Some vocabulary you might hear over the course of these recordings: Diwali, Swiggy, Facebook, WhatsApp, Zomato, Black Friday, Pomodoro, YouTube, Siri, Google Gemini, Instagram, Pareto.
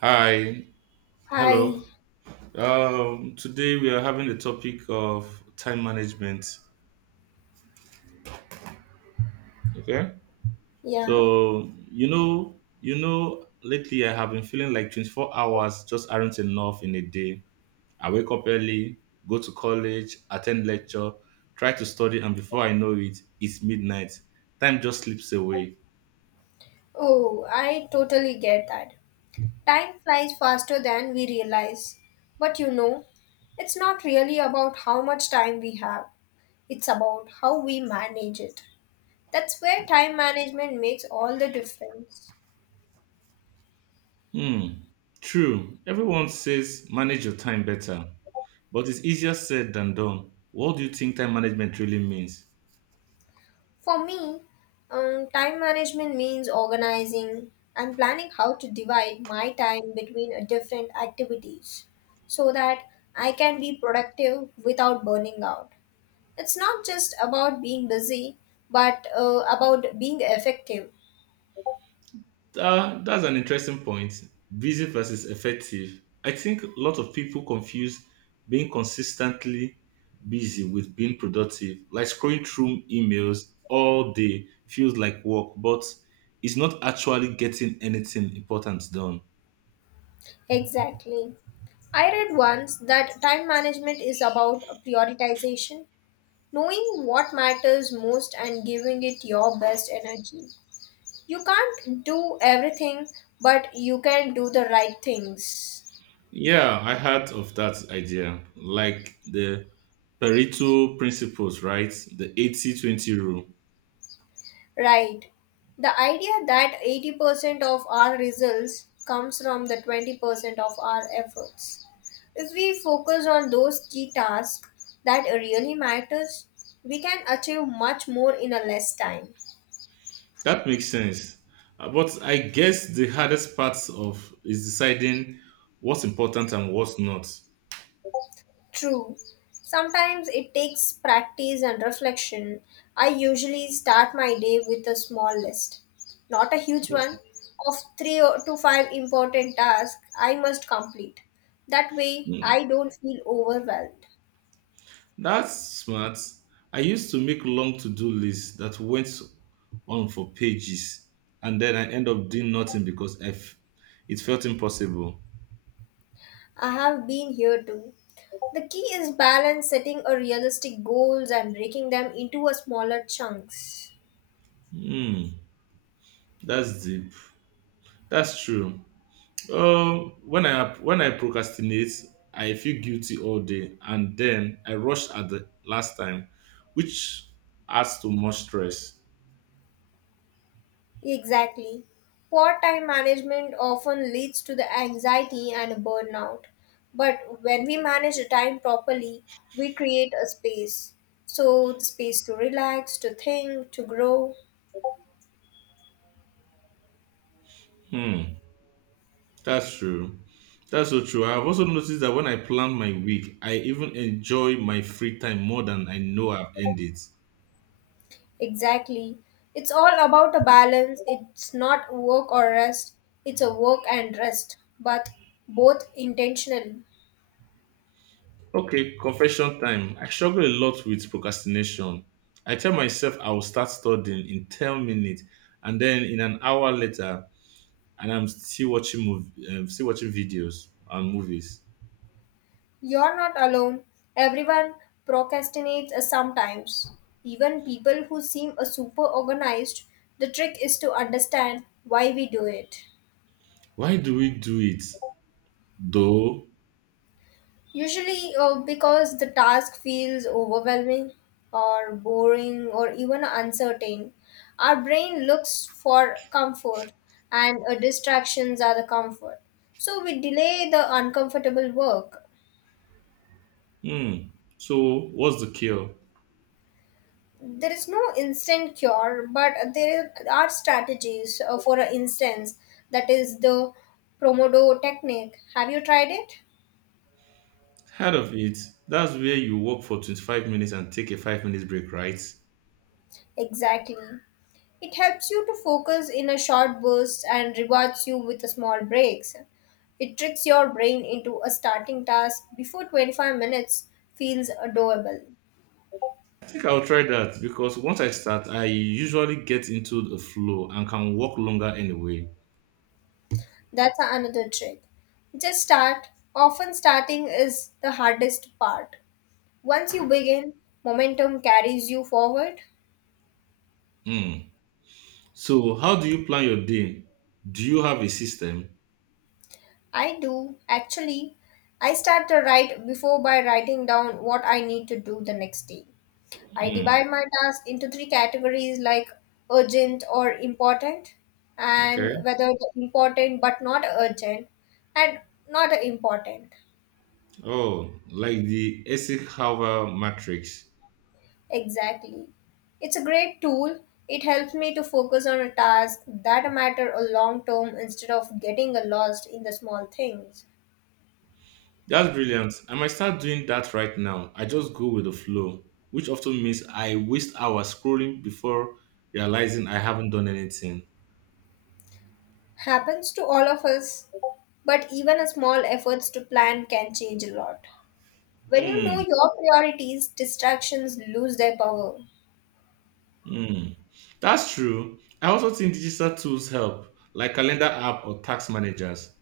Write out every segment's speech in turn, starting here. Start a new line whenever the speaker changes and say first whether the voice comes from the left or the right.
right: Hi,
left: Hi,
right: hello. Today we are having the topic of time management. Okay,
left: yeah.
right: so lately I have been feeling like 24 hours just aren't enough in a day. I wake up early, go to college, attend lecture, try to study, and before I know it, it's midnight. Time just slips away.
left: Oh, I totally get that. Time flies faster than we realize. But you know, it's not really about how much time we have, it's about how we manage it. That's where time management makes all the difference.
right: Hmm, true. Everyone says manage your time better, but it's easier said than done. What do you think time management really means?
left: For me, time management means organizing and planning how to divide my time between different activities so that I can be productive without burning out. It's not just about being busy, but about being effective.
right: That's an interesting point. Busy versus effective. I think a lot of people confuse being consistently busy with being productive. Like scrolling through emails all day feels like work, but it's not actually getting anything important done.
left: Exactly. I read once that time management is about prioritization, knowing what matters most and giving it your best energy. You can't do everything, but you can do the right things.
right: Yeah, I heard of that idea. Like the Pareto principles, right? The 80/20 rule.
left: Right. The idea that 80% of our results comes from the 20% of our efforts. If we focus on those key tasks that really matters, we can achieve much more in a less time.
right: That makes sense. But I guess the hardest part of is deciding what's important and what's not.
left: True. Sometimes it takes practice and reflection. I usually start my day with a small list, not a huge
right: No-
left: one, of to five important tasks I must complete. That way,
right: mm,
left: I don't feel overwhelmed.
right: That's smart. I used to make long to-do lists that went on for pages, and then I end up doing nothing because it felt impossible.
left: I have been here too. The key is balance, setting a realistic goals and breaking them into a smaller chunks.
right: Hmm, that's deep. That's true. When I procrastinate, I feel guilty all day, and then I rush at the last time, which adds to much stress.
left: Exactly. Poor time management often leads to the anxiety and burnout. But when we manage the time properly, we create a space. So, the space to relax, to think, to grow.
right: Hmm, that's true. That's so true. I've also noticed that when I plan my week, I even enjoy my free time more than I know I've earned it.
left: Exactly. It's all about a balance. It's not work or rest, it's a work and rest, but both intentionally.
right: Okay, confession time. I struggle a lot with procrastination. I tell myself I will start studying in 10 minutes, and then in an hour later, and I'm still watching movie, still watching videos and movies.
left: You're not alone. Everyone procrastinates sometimes. Even people who seem super organized, the trick is to understand why we do it.
right: Why do we do it though?
left: Usually, because the task feels overwhelming or boring or even uncertain. Our brain looks for comfort, and distractions are the comfort. So, we delay the uncomfortable work.
right: Hmm. So what's the cure?
left: There is no instant cure, but there are strategies. For instance, that is the Pomodoro technique. Have you tried it?
right: Heard of it? That's where you walk for 25 minutes and take a 5 minutes break, right?
left: Exactly. It helps you to focus in a short burst and rewards you with small breaks. It tricks your brain into a starting task before 25 minutes feels doable.
right: I think I'll try that because once I start, I usually get into the flow and can walk longer anyway.
left: That's another trick. Just start. Often starting is the hardest part. Once you begin, momentum carries you forward.
right: Hmm. So how do you plan your day? Do you have a system?
left: I do, actually. I start to write before by writing down what I need to do the next day. I
right: Hmm.
left: divide my task into three categories like urgent or important, and
right: Okay.
left: whether the important but not urgent, and not important.
right: Oh, like the Essex Harbor matrix.
left: Exactly. It's a great tool. It helps me to focus on a task that matter a long term instead of getting lost in the small things.
right: That's brilliant. I might start doing that right now. I just go with the flow, which often means I waste hours scrolling before realizing I haven't done anything.
left: Happens to all of us, but even a small efforts to plan can change a lot. When you know
right: Mm,
left: your priorities, distractions lose their power.
right: mm. That's true. I also think digital tools help, like calendar app or tax managers.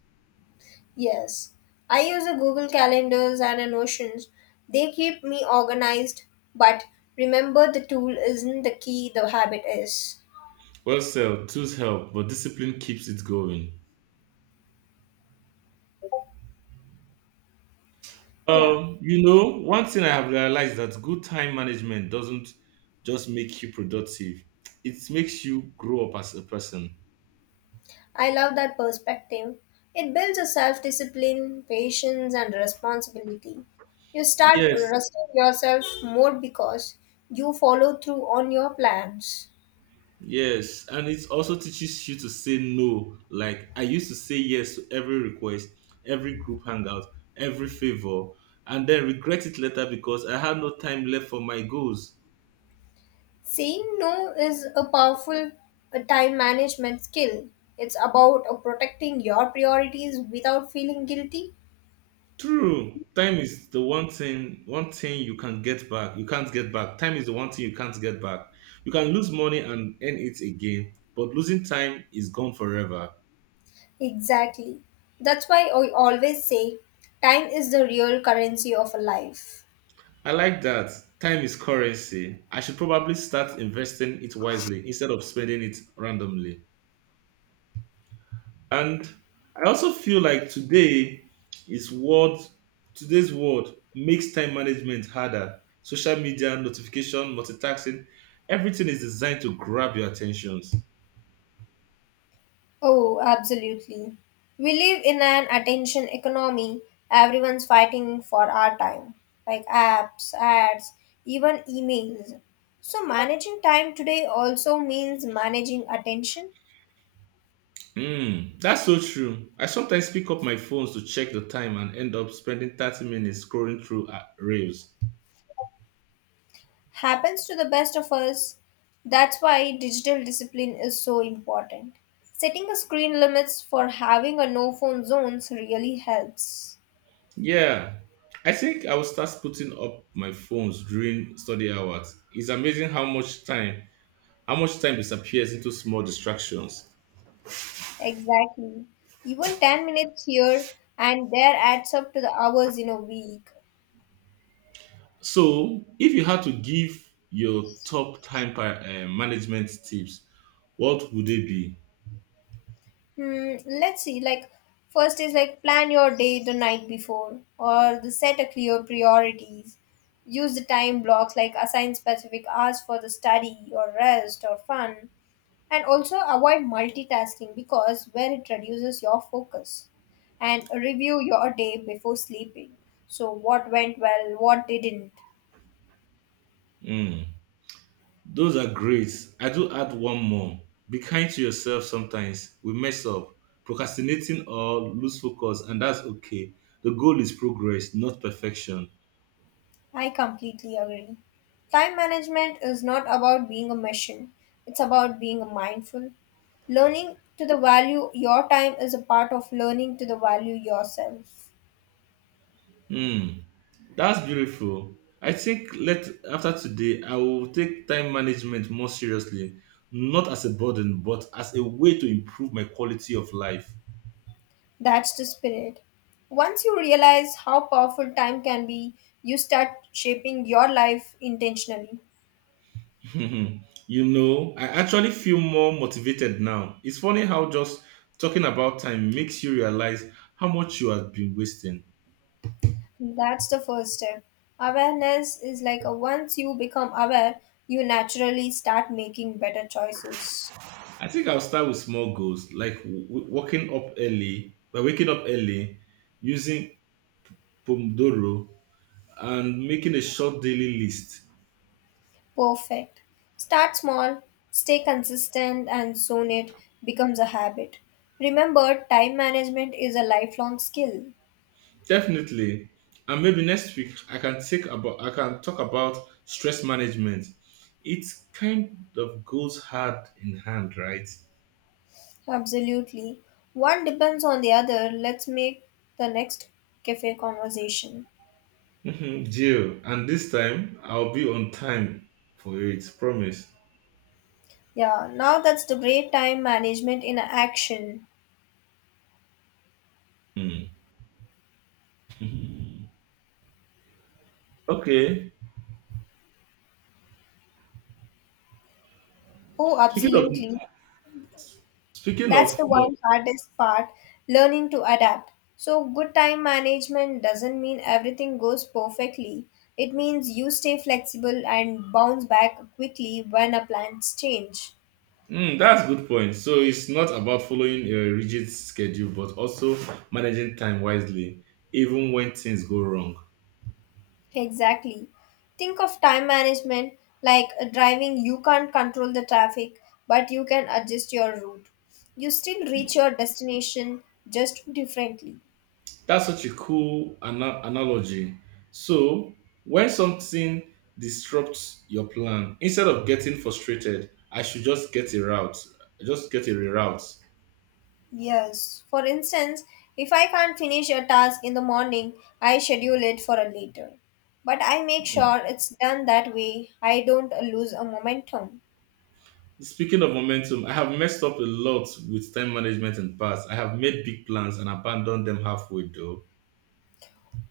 left: Yes, I use a Google Calendars and a Notions. They keep me organized, but remember the tool isn't the key, the habit is.
right: Well, so tools help, but discipline keeps it going.
left: Yeah.
right: One thing I have realized that good time management doesn't just make you productive; it makes you grow up as a person.
left: I love that perspective. It builds a self discipline, patience, and responsibility. You start
right: Yes,
left: trusting yourself more because you follow through on your plans.
right: yes, and it also teaches you to say no. Like I used to say yes to every request, every group hangout, every favor, and then regret it later because I had no time left for my goals.
left: Saying no is a powerful time management skill. It's about protecting your priorities without feeling guilty.
right: True, time is the one thing you can get back. You can't get back. Time is the one thing you can't get back. You can lose money and earn it again, but losing time is gone forever.
left: Exactly. That's why I always say time is the real currency of a life.
right: I like that. Time is currency. I should probably start investing it wisely instead of spending it randomly. And I also feel like is world today's world makes time management harder. Social media, notification, multitasking, everything is designed to grab your attentions.
left: Oh, absolutely. We live in an attention economy. Everyone's fighting for our time, like apps, ads, even emails. So, managing time today also means managing attention.
right: Mm, that's so true. I sometimes pick up my phones to check the time and end up spending 30 minutes scrolling through reels.
left: Happens to the best of us. That's why digital discipline is so important. Setting a screen limits for having a no phone zones really helps.
right: Yeah, I think I will start putting up my phones during study hours. It's amazing how much time disappears into small distractions.
left: Exactly. Even 10 minutes here and there adds up to the hours in a week.
right: So, if you had to give your top time management tips, what would they be?
left: Hmm, let's see. Like, first is like plan your day the night before, or the set a clear priorities. Use the time blocks like assign specific hours for the study or rest or fun, and also avoid multitasking because where it reduces your focus. And review your day before sleeping. So what went well, what didn't,
right: Hmm, those are great. I do add one more. Be kind to yourself sometimes. We mess up, procrastinating or lose focus, and that's okay. The goal is progress, not perfection.
left: I completely agree. Time management is not about being a machine, it's about being mindful. Learning to the value your time is a part of learning to the value yourself.
right: Hmm, that's beautiful. I think let after today, I will take time management more seriously, not as a burden, but as a way to improve my quality of life.
left: That's the spirit. Once you realize how powerful time can be, you start shaping your life intentionally.
right: Mhm. I actually feel more motivated now. It's funny how just talking about time makes you realize how much you have been wasting.
left: That's the first step. Awareness is like a once you become aware, you naturally start making better choices.
right: I think I'll start with small goals like by waking up early, using Pomodoro, and making a short daily list.
left: Perfect. Start small, stay consistent, and soon it becomes a habit. Remember, time management is a lifelong skill.
right: Definitely. And maybe next week I can talk about stress management. It kind of goes hand in hand, right?
left: Absolutely. One depends on the other. Let's make the next cafe conversation.
right: Mhm, deal. And this time I'll be on time for it. Promise.
left: Yeah, now that's the great time management in action.
right: Mm. Mhm. Okay.
left: Oh,
right: Speaking of
left: absolutely.
right: speaking
left: That's
right: of
left: the
right: mo-
left: one hardest part, learning to adapt. So, good time management doesn't mean everything goes perfectly. It means you stay flexible and bounce back quickly when a plans change.
right: mm, that's a good point. So it's not about following a rigid schedule, but also managing time wisely, even when things go wrong.
left: Exactly. Think of time management like driving, you can't control the traffic, but you can adjust your route. You still reach your destination just differently.
right: That's such a cool analogy. So when something disrupts your plan, instead of getting frustrated, I should just get a route. Just get a reroute.
left: Yes. For instance, if I can't finish a task in the morning, I schedule it for a later. But I make
right: Mm.
left: sure it's done that way I don't lose a momentum.
right: Speaking of momentum, I have messed up a lot with time management in the past. I have made big plans and abandoned them halfway though.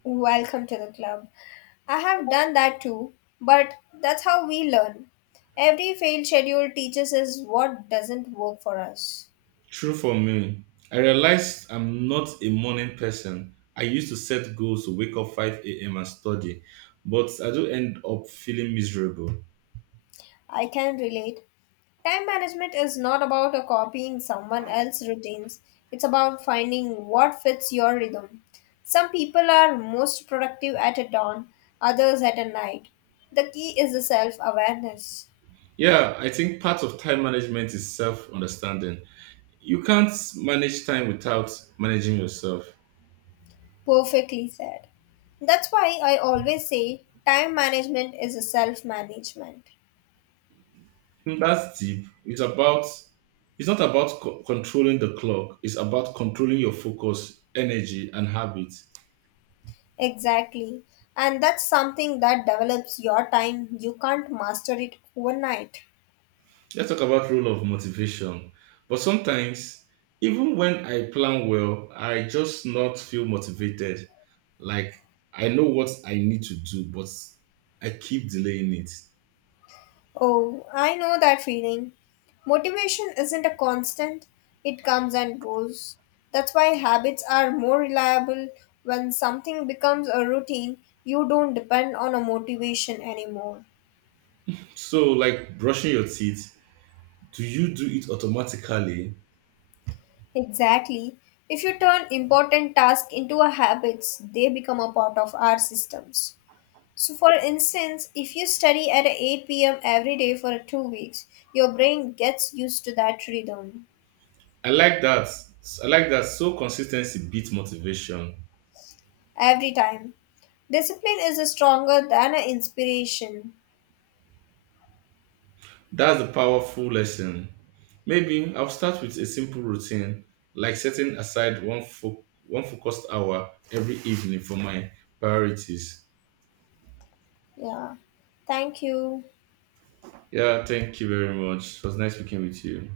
left: Welcome to the club. I have done that too, but that's how we learn. Every failed schedule teaches us what doesn't work for us.
right: True for me. I realized I'm not a morning person. I used to set goals to wake up 5 a.m. and study, but I do end up feeling miserable.
left: I can relate. Time management is not about copying someone else's routines, it's about finding what fits your rhythm. Some people are most productive at a dawn, others at a night. The key is the self awareness.
right: Yeah, I think part of time management is self understanding. You can't manage time without managing yourself.
left: Perfectly said. That's why I always say time management is a self management.
right: Mm, that's deep. It's not about controlling the clock. It's about controlling your focus, energy, and habits.
left: Exactly. And that's something that develops your time. You can't master it overnight.
right: Let's talk about role of motivation. But sometimes, even when I plan well, I just not feel motivated. Like I know what I need to do, but I keep delaying it.
left: Oh, I know that feeling. Motivation isn't a constant, it comes and goes. That's why habits are more reliable when something becomes a routine, you don't depend on a motivation anymore.
right: So, like brushing your teeth, do you do it automatically?
left: Exactly. If you turn important tasks into a habits, they become a part of our systems. So for instance, if you study at 8 p.m. every day for 2 weeks, your brain gets used to that rhythm.
right: I like that. I like that. So consistency beats motivation.
left: Every time. Discipline is stronger than a inspiration.
right: That's a powerful lesson. Maybe I'll start with a simple routine, like setting aside one focused hour every evening for my priorities.
left: Yeah. Thank you.
right: Yeah, thank you very much. It was nice speaking with you.